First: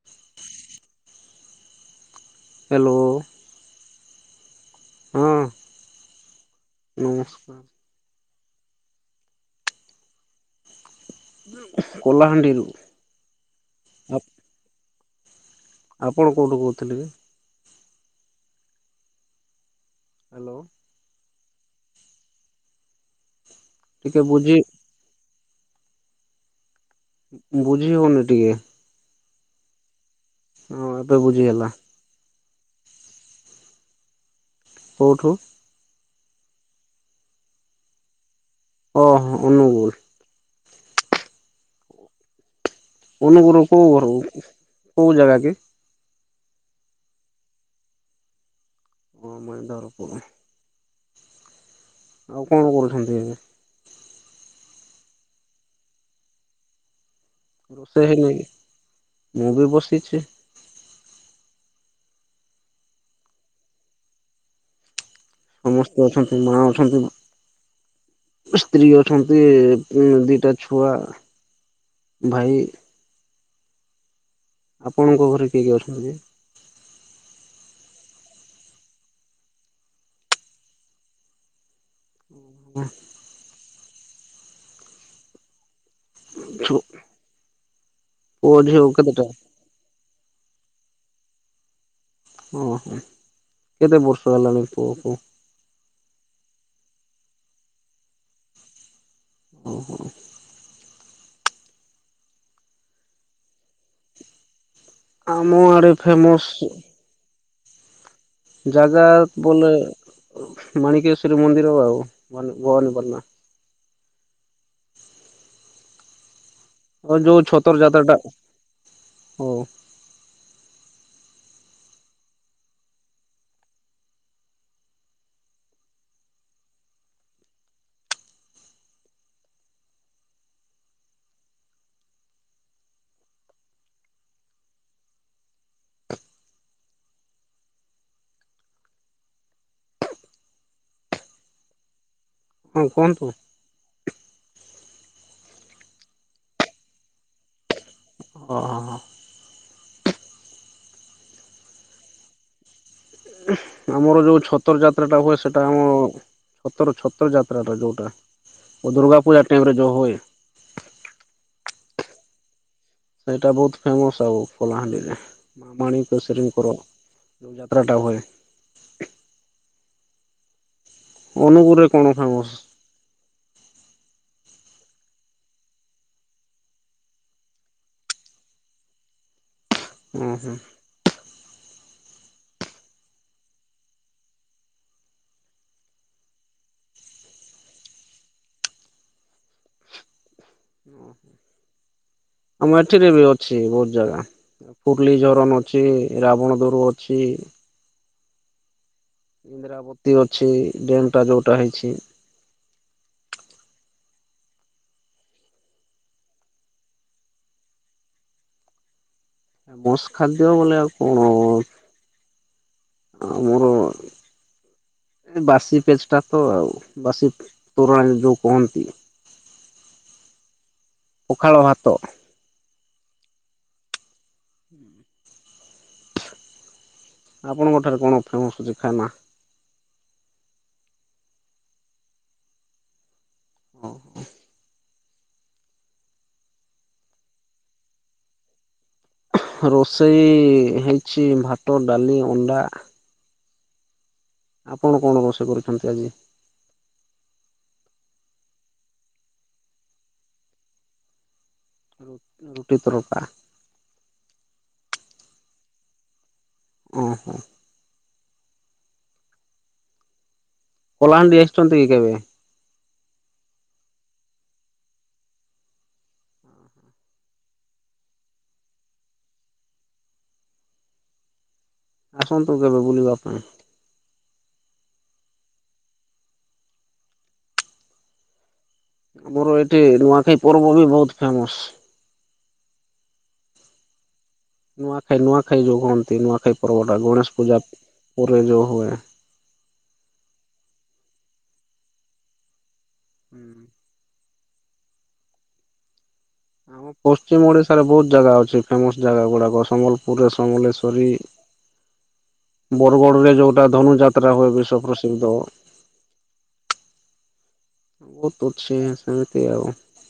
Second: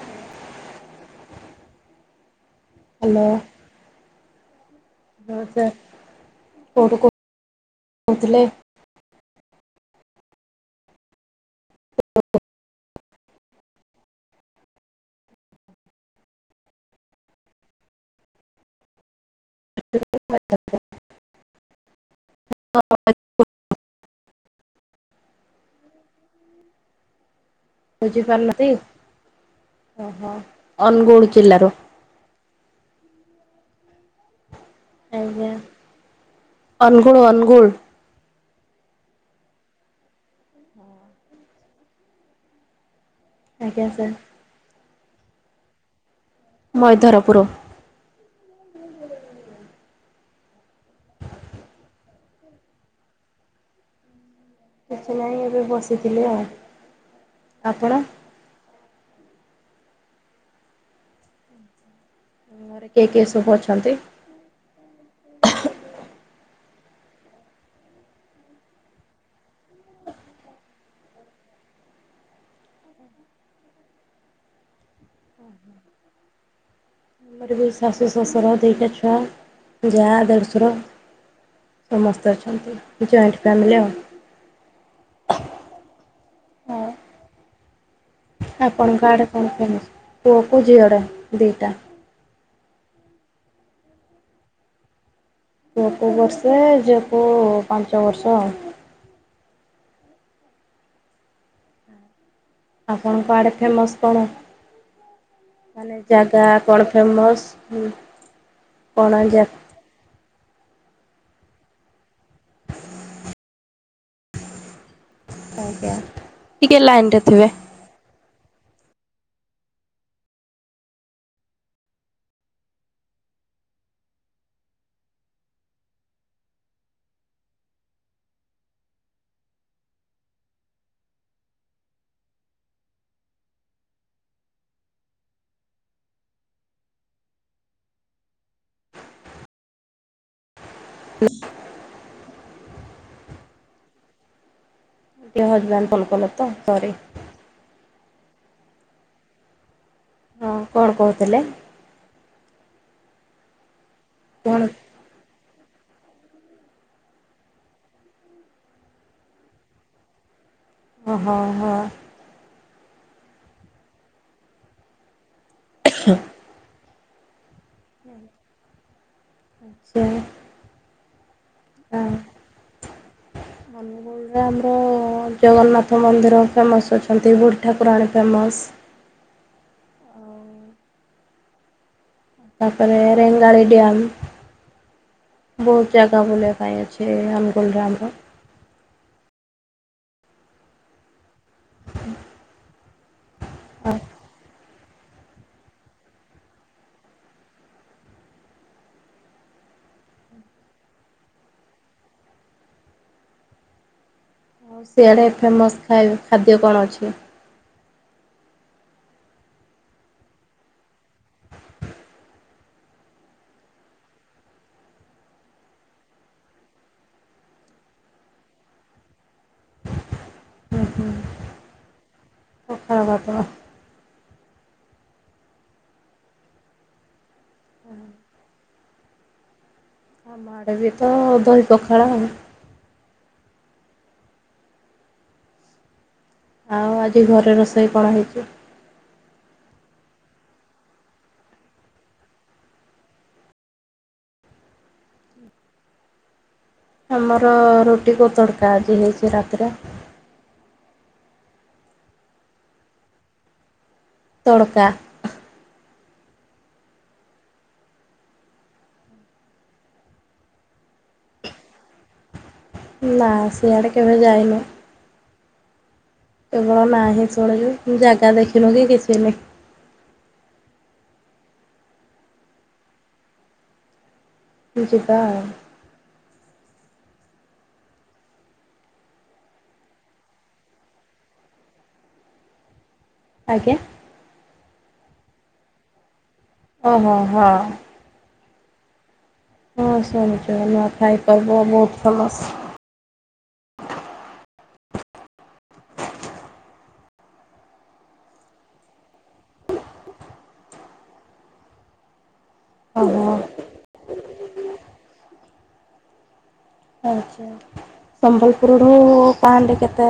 [inaudible] Hello ହଁ ନମସ୍କାର [unintelligible] କଲାହାଣ୍ଡିରୁ। ଆପଣ କେଉଁଠୁ କହୁଥିଲେ କି? ହ୍ୟାଲୋ [unintelligible] [unintelligible] ଟିକେ ବୁଝି ହୁଁ ବୁଝିପାରୁନାନ୍ତି ଓହୋ ହଁ ଏବେ ଅନୁଗୁଳ ବୁଝି ହେଲା ଜିଲ୍ଲାରୁ କେଉଁଠୁ ଅନଗୁଳ ଅନୁଗୁଳ ଓ ହ ଅନୁଗୁଲ ହଁ ଅନୁଗୁରୁ ଆଜ୍ଞା କେଉଁ ସାର୍ ଘର କେଉଁ ଜାଗା କି? ମଇଧରପୁର କୋଉ ମଇ ଧରପୂର୍? ଆଉ କଣ କରୁଛନ୍ତି ଏବେ? କିଛି ନାହିଁ ଏବେ ବସିଥିଲି ଆଉ। ଆପଣ ରୋଷେଇ ହେଇନି କି? ମୁଁ ବି ବସିଛେ। ଘରେ କିଏ କିଏ ସବୁ ଅଛନ୍ତି? ସମସ୍ତେ ଅଛନ୍ତି ମା ଅଛନ୍ତି ଭା ସ୍ତ୍ରୀ ଅଛନ୍ତି ଦିଟା ଛୁଆ। ଭାଇ। ଆପଣଙ୍କ ଘରେ କିଏ କିଏ ଅଛନ୍ତି? ମୋର ବି ଶାଶୁ, ଶଶୁର ଦିଟା ଛୁଆ ଯା, ଦେଢ଼ଶୁର। ସମସ୍ତେ ଅଛନ୍ତି ଜଏଣ୍ଟ ଫ୍ୟାମିଲି ଆଉ। ହଁ [unintelligible] ପୁଅ ଝିଅ ଆପଣଙ୍କ କେତେଟା ଆଡ଼େ କଣ ଫେମସ୍ ପୁଅକୁ ଝିଅଟା ଦିଇଟା। ଓହୋ କେତେ ବର୍ଷ ହେଲାଣି ପୁଅକୁ? ପୁଅକୁ ବର୍ଷେ ଝିଅକୁ ପାଞ୍ଚ ବର୍ଷ ଆଉ। ଓହୋ। ଆପଣଙ୍କ ଆଡେ ଫେମସ କଣ? ଆମ ଆଡେ ମାନେ ଫେମସ ଜାଗା କଣ ଫେମସ୍। ଜାଗା କଣ ଯା ବୋଲେ ମାଣିକେଶ୍ୱରୀ ମନ୍ଦିର ଆଉ ଭବାନୀ ଭବାନୀପାଟଣା। ଆଜ୍ଞା। ଟିକେ ଆଉ ଲାଇନରେ ଯୋଉ ଥିବେ। ଛତର ଯାତ୍ର ଟା ହଉ [unintelligible] ହଁ କୁଅନ୍ତୁ। ଟିକେ ହଜବ୍ୟାଣ୍ଡ କଲ କଲେତ ସରି। ଅହୋ। ହଁ କଣ କହୁଥିଲେ? ଆମର ଯୋଉ କଣ ଛତର ଜାତ ଯାତ୍ରା ଟା ହୁଏ। ସେଟା ଆମ ଛତର ଛତର ଯାତ୍ରାଟା ଯୋଉଟା। ଓ ଦୁର୍ଗାପୂଜା ଟାଇମରେ ଯୋଉ ହୁଏ। ଅ ହଁ ହଁ। ସେଇଟା ବହୁତ ଫେମସ୍ ଆଉ କଲାହାଣ୍ଡିରେ ମା ମାଣୀକେଶ୍ଵରୀଙ୍କର। ଯେଉ ଯାତ୍ରା ଟା ହୁଏ। ଆଚ୍ଛା। ଅନୁଗୁରେ କଣ ହଁ। ଫେମସ? ଏନେ ଆମର ଜଗନ୍ନାଥ ମନ୍ଦିର ଫେମସ୍ ଅଛନ୍ତି। ବୁଢ଼ୀ ଠାକୁରାଣୀ ଫେମସ୍। ଉଁ ହୁଁ। ତାପରେ ରେଙ୍ଗାଲି ଡ୍ୟାମ୍। ବହୁତ ଜାଗା ବୁଲିବା ପାଇଁ ଅଛି ଅନୁଗୁଳରେ ଆମର। ଉଁ ହୁଁ। [unintelligible] କୁମାଠୀ ରେ ବି ଅଛି ବହୁତ ଆଉ ଜାଗା। ପୂର୍ଲୀ ଜରନ୍ ଅଛି, ରାବଣ ଦରୁ ଅଛି। ଇନ୍ଦ୍ରାବତୀ ଅଛି ଡ୍ୟାମ୍ ଟା ଯୋଉଟା ହେଇଛି। ସିଆଡ଼େ ଫେମସ୍ ଖାଇ ଖାଦ୍ୟ କଣ ଅଛି? ବୋଷ୍ଟ ଖାଦ୍ୟ ବେଲେ ଆଉ କଣ? ଆଉ ମୋର ଏ ବାସି ପେଷ୍ଟା ଟା ତ ଆଉ ବାସି ତୋରାଣି ଯୋଉ କହନ୍ତି। ପଖାଳ ଭାତ। ଆଉ ବାପା ହୁଁ। ଆପଣଙ୍କ ଠାରେ କଣ ଫେମସ୍ ଅଛି ଖାଏମା? ଆମ ଆଡ଼େ ବି ତ ଦହି ପଖାଳ ଆଉ। ଓହୋ। ଆଉ ଆଜି ଘରେ ରୋଷେଇ କଣ ହେଇଚି? ରୋଷେଇ ହେଇଛି ଭାତ, ଡାଲି, ଅଣ୍ଡା,। ଆପଣ କଣ ରୋଷେଇ କରିଛନ୍ତି ଆଜି? ଆମର ରୁଟି କୁ ତଡକା ଆଜି ହେଇଛି ରାତିରେ। ରୁଟି ତଡ଼କା। ତଡ଼କା। ଓହୋ। କଳାହାଣ୍ଡି ଆସିଛନ୍ତି କେତେବେଳେ? ନା ସିଆଡ଼େ କେବେ ଯାଇନୁ? କେବଳ ନାହିଁ ଶୁଣିଚି। ଜାଗା ଦେଖିନୁ କି କିଛି ନାହିଁ। ଆସନ୍ତୁ କେବେ ବୁଲିବା ପାଇଁ? ଯିବା ଆଉ। ଆମର ଏଠି ନୂଆଖାଇ ପର୍ବ ବି ବହୁତ ଫେମସ୍। ଆଜ୍ଞା। ନୂଆଖାଇ ନୂଆଖାଇ ଯୋଉଁ ହୁହନ୍ତି ନୂଆଖାଇ ପର୍ବଟା ଓହୋ ଗଣେଶ ହଁ। ପୂଜା ପରେ ଯୋଉଁ ହୁଏ। ହଁ ଶୁଣିଛୁ ନୁଆଁଖାଇ ପର୍ବ ବହୁତ ଫେମସ୍। ହୁଁ। ଆମ ପଶ୍ଚିମ ଓଡିଶାରେ ବହୁତ ଜାଗା ଅଛି। ଫେମସ୍ ଜାଗା ଗୁଡାକ ସମ୍ବଲପୁର ସମଲେଶ୍ଵରୀ ଓହୋ ବରଗଡ଼ରେ ଯୋଉଁଟା ଧନୁଯାତ୍ରା ହୁଏ ବିଶ୍ଵ ପ୍ରସିଦ୍ଧ। ଆଚ୍ଛା। ବହୁତ ଅଛି ସମ୍ବଲପୁରରୁ ସେମିତି ଆଉ। କଳାହାଣ୍ଡି କେତେ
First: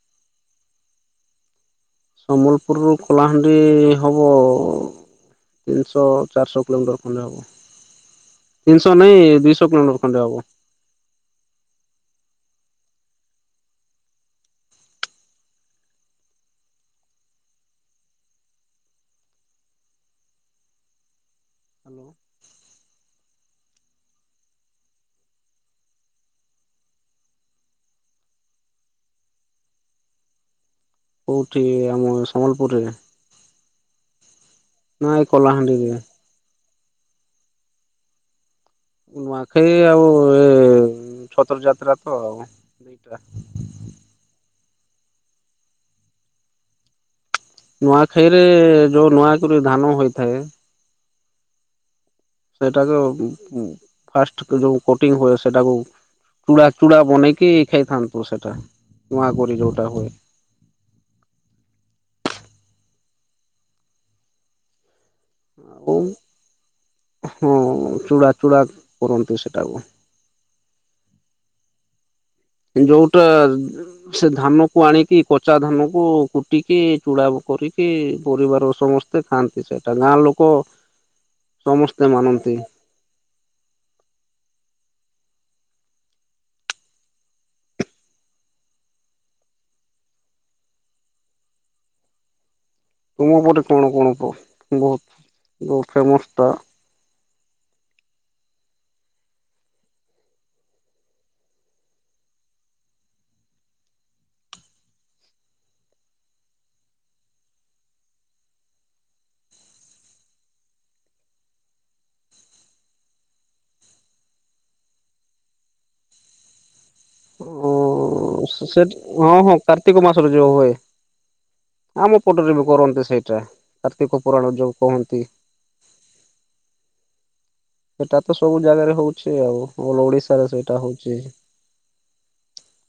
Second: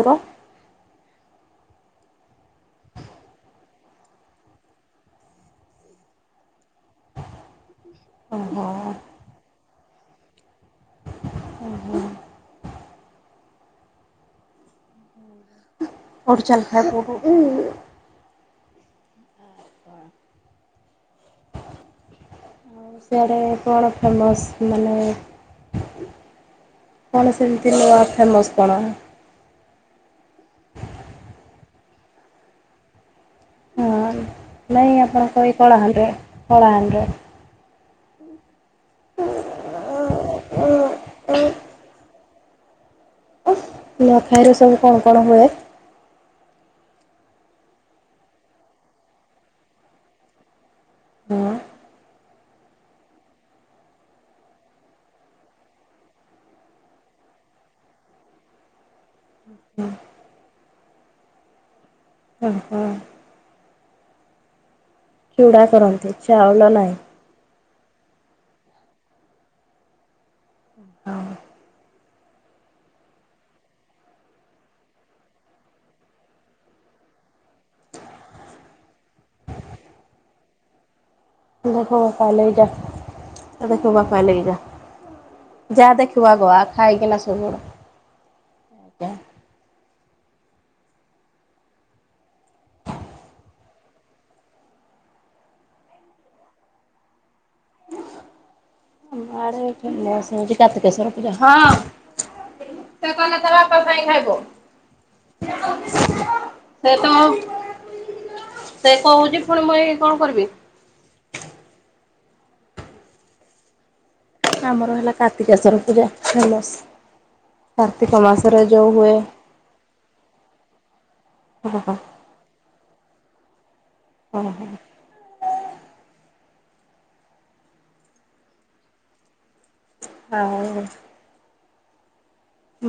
ଦୂର? ସମ୍ବଲପୁରରୁ କଳାହାଣ୍ଡି ହବ ତିନିଶହ ଚାରିଶହ କିଲୋମିଟର ଖଣ୍ଡେ ହେବ ଓହୋ ତିନିଶହ ନାଇଁ ଦୁଇଶହ କିଲୋମିଟର ଖଣ୍ଡେ ହବ। ଓହୋ। [unintelligible] ହ୍ୟାଲୋ। ଓଡିଶାରେ କଣ ଫେମସ୍ ମାନେ କଣ ସେମିତି ନୂଆ ଫେମସ୍ କଣ? କୋଉଠି ଆମ ସମ୍ବଲପୁରରେ ହଁ ନାଇଁ ନା ଆପଣ ଏଇ କହି କଳାହାଣ୍ଡିରେ? କଳାହାଣ୍ଡିଆ କଳାହାଣ୍ଡିଆ। ନୂଆଖାଇ ଆଉ ଏ ଛତ୍ର ଯାତ୍ରା ତ ଆଉ ଦିଟା। ନୂଆଖାଇରେ ସବୁ କଣ କଣ ହୁଏ? ନୂଆଖାଇରେ ଯୋଉ ନୂଆ କରି ଧାନ ହୋଇଥାଏ। ହଁ ସେଇଟାକୁ ଫାଷ୍ଟ ଯୋଉ କୋଟିଂ ହୁଏ ସେଇଟାକୁ ଚୂଡ଼ା ଚୂଡ଼ା ବନେଇକି ଖାଇଥାନ୍ତୁ ସେଟା ନୂଆ କରି ଯୋଉଟା ହୁଏ। ଓହୋ। ଖିଡ଼ା ଆଉ କରନ୍ତି ଚାଉଳ ନାହିଁ। ହଁ ଚୂଡ଼ା ଚୂଡ଼ା କରନ୍ତୁ ସେଟାକୁ। ଅହଁ। ଏ ଯୋଉଟା ସେ ଧାନ କୁ ଆଣିକି କଚା ଧାନ କୁ କୁଟିକି ଚୂଡା କରିକି ପରିବାର ସମ ଖାଆନ୍ତି ସେଟା ଗାଁ ଲୋକ ଦେଖ ସମସ୍ତେ ମାନନ୍ତି କଲେଇଟା। ଦେଖିବୁ ବାପା ନେଇକି ଯା ଯାଦେଖୀବୁ ଆଗ ଖାଇକିନା ସୋଇପଡ଼। ତୁମ ପଟେ କଣ କଣ ତ ବହୁତ ଜଉ ଫେମସ୍ ଟା ଆମଆଡେ ଫେମସ ହଉଚି କାର୍ତ୍ତିକେଶ୍ୱର ପୂଜା। ତ କନ ତ ବାପା ପାଇଁାଇ ଖାଇବ [inaudible] ସେଇ ତ [inaudible] ସେ କହୁଛି ଫୁଣି ମୁଇଁ କଣ କରିବି। ଆମର ହେଲା କାର୍ତ୍ତିକେଶ୍ଵର ପୂଜା ହେଲା। ଓ ସେ ହୁଏ ହଁ ହଁ କାର୍ତ୍ତିକ ମାସରେ ଯୋଉ ହୁଏ। ହଁ ହଁ। ଆମ ପଟରେ ବି କରନ୍ତି ସେଇଟା କାର୍ତ୍ତିକ ପୁରାଣ ଯୋଉ କହନ୍ତି। ସେଟା ତ ସବୁ ଜାଗାରେ ହଉଛି ଆଉ ଅଲ ଓଡିଶାରେ ସେଟା ଆଉ ହଉଛି।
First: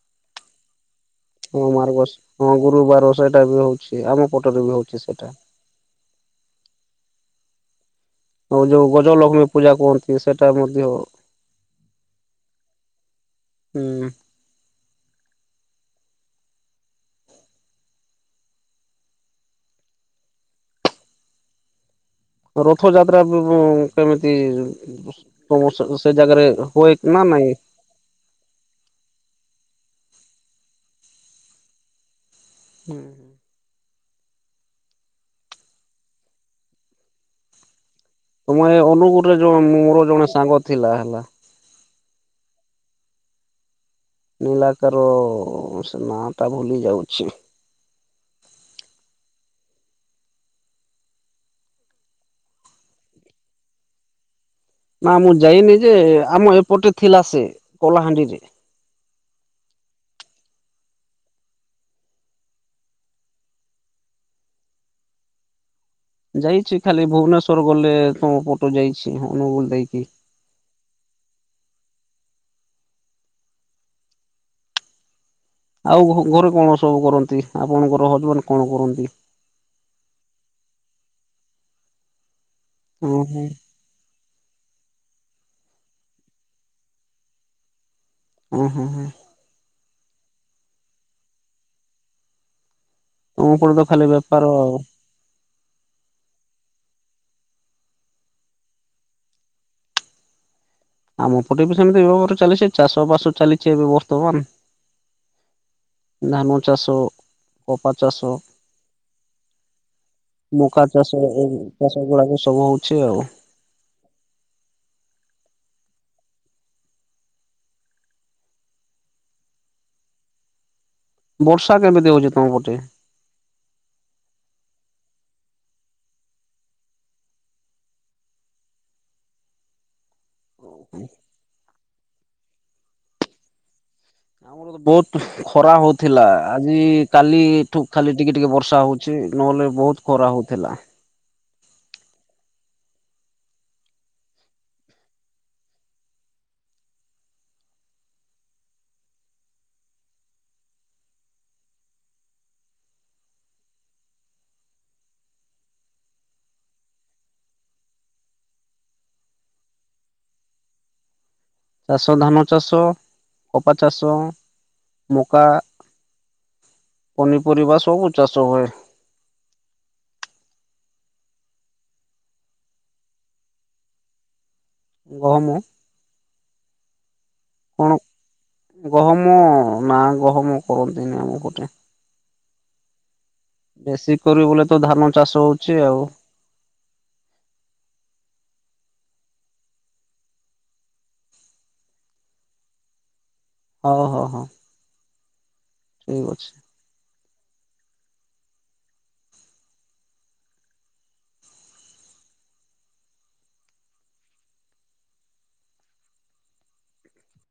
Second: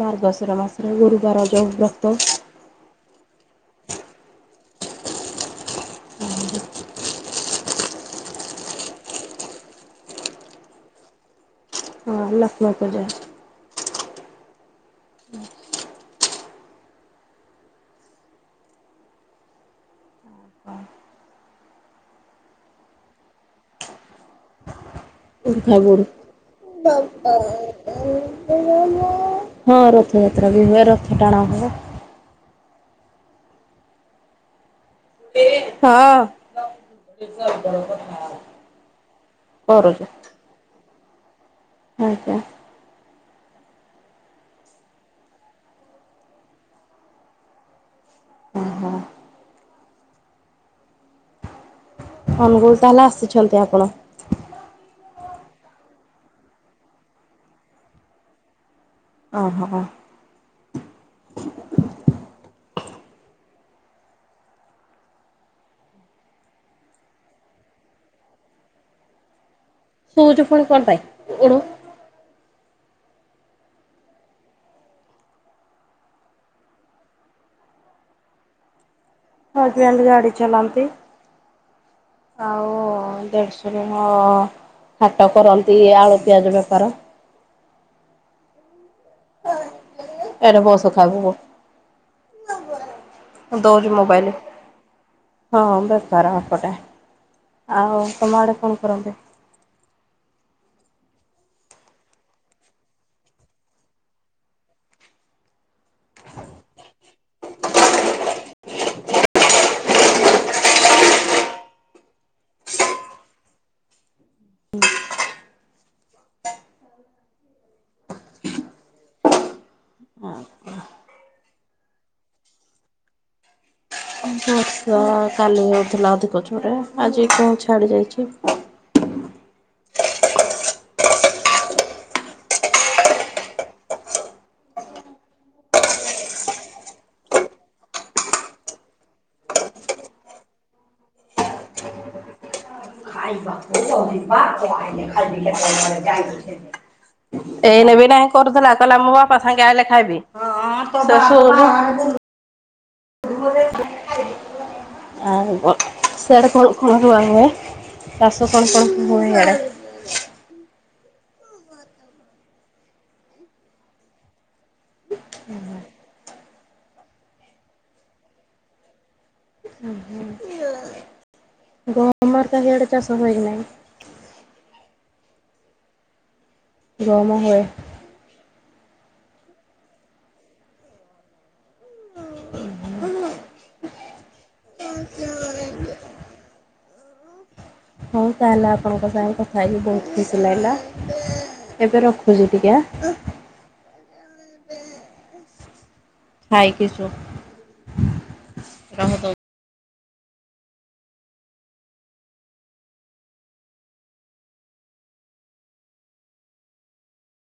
ମାର୍ଗଶୀର ମାସ। ଗୁରୁବାର। ଯୋଉ ହଁ ମାର୍ଗ ବ୍ରତ ହଁ ଗୁରୁବାର ସେଟା ବି ହଉଛି ଆମ ପଟରେ ବି ହଉଛି ସେଇଟା। ଆ [inaudible] ଆଉ ଯୋଉ ଗଜଲକ୍ଷ୍ମୀ ପୂଜା କୁହନ୍ତି ସେଟା ମଧ୍ୟ ହଁ ଲଖ୍ନ ପୂଜା। ହୁଁ। ହୁଁ। ରଥଯାତ୍ରା ପୃବୁ କେମିତି ତମ ଉର୍ଖା ବୁଡୁ ସେ ଜାଗାରେ ହୁଏକି ନା ନାଇଁ? ହଁ ରଥ ଯାତ୍ରା ବି ହୁଏ ରଥ ଟାଣା ହୁଏ। ହୁଁ। ହଁ [inaudible] ତମ ଏ ଅନୁଗୁରରେ ଜଉ କରୁଚି ମୋର ଜଣେ ସାଙ୍ଗ ଥିଲା ହେଲା। ଆଜ୍ଞା। ଇଲାକାର ସେ ନାଟା ଭୁଲି ଯାଉଛି। ହୁଁ ହୁଁ। ଅନୁଗୁଳ ତାହେଲେ ଆସିଛନ୍ତି ଆପଣ? ନା ମୁଁ ଯାଇନି ଯେ ଆମ ଏପଟେ ଥିଲା ସେ କଲାହାଣ୍ଡିରେ। ଓହୋ ହ। ଯାଇଛି ଖାଲି ଭୁବନେଶ୍ଵର ଗଲେ ତମ ପଟ ଯାଇଛି ଅନୁଗୁଲ ଦେଇକି। ସଉଛି ଫୁଣି କରି ପାଇଁ ଓଣ [inaudible] ଆଉ ଘରେ କଣ ସବୁ କରନ୍ତି ଆପଣଙ୍କର ହଜବେଣ୍ଡ କଣ କରନ୍ତି? ହଜବ୍ୟାଣ୍ଡ ଗାଡି ଚଲାନ୍ତି। ଆଉ ହୁଁ ହୁଁ ଦେଢ଼ସୁର ହାଟ କରନ୍ତି ଆଳୁ ପିଆଜ ବେପାର। ଉଁ ହୁଁ ହୁଁ। ଏନେ ବହୁତ ସୁଖାାଗବ ତମ [inaudible] ପଟେ ତ ଦୋଛି ଖାଲି ମୋବାଇଲ [inaudible] ବେପାର ଆଉ। ଆଉ ତୁମ ଆଡ଼େ କଣ କରନ୍ତି? ଆମ ପଟେବି ସେମିତି ଏ ବାବରେ ଚାଷ ବାସ ଚାଲିଛି ଏବେ ବର୍ତ୍ତମାନ। ଧାନ ଚାଷ କପା ଚାଷ। ମକା ଚାଷ ଏ ଚାଷ ଗୁଡାକ ସବୁ ହଉଛି ଆଉ। ବର୍ଷା କେମିତି ହଉଛି ତମ ପଟେ? ତ କାଲି ହଉଥିଲା ଅଧିକ ଜୋରରେ ଆଜି କେଉଁ ଛାଡ଼ି ଯାଇଛି। ଓ ଆମର ତ ବହୁତ ଖରା ହଉଥିଲା ଆଜି କାଲିଠୁ ଖାଲି ଟିକେ ଟିକେ ବର୍ଷା ହଉଛି ନହେଲେ ବହୁତ ଖରା ହେଉଥିଲା। [inaudible] ଏଇନେ ବି ନାହିଁ କରୁଥିଲା କହିଲା ମୋ ବାପା ସାଙ୍ଗେ ଆଇଲେ ଖାଇବି। [inaudible] ଆ ସିଆଡେ କଣ କଣ ରୁଆ ହୁଏ? ଚାଷ କଣ କଣ ହୁଏ? [unintelligible] ଚାଷ ଧାନ ଚାଷ କପା ଚାଷ ମକା ପନିପରିବା ସବୁ ଚାଷ ହୁଏ। ହ ତମର କା ହିଆଡ଼େ ଚାଷ ହୁଏ କି ନାହିଁ? ଗହମ ଗହମ ହୁଏ। କଣ ଗହମ ନା ଗହମ କରନ୍ତିନି ଆମ ପଟେ। ବେଶୀ କରି ବୋଲେ ତ ଧାନ ଚାଷ ହଉଛି ଆଉ। ହଉ ତାହେଲେ ଆପଣଙ୍କ ସାଙ୍ଗେ କଥା ହେଇକି ବହୁତ ଖୁସି ଲାଗିଲା। ଏବେ ରଖୁଛି ଟିକେ। ହଉ ହଉ ହଉ। ଠିକ୍ ଅଛି। ଖାଇକି ସୋ ରହ ଦୋ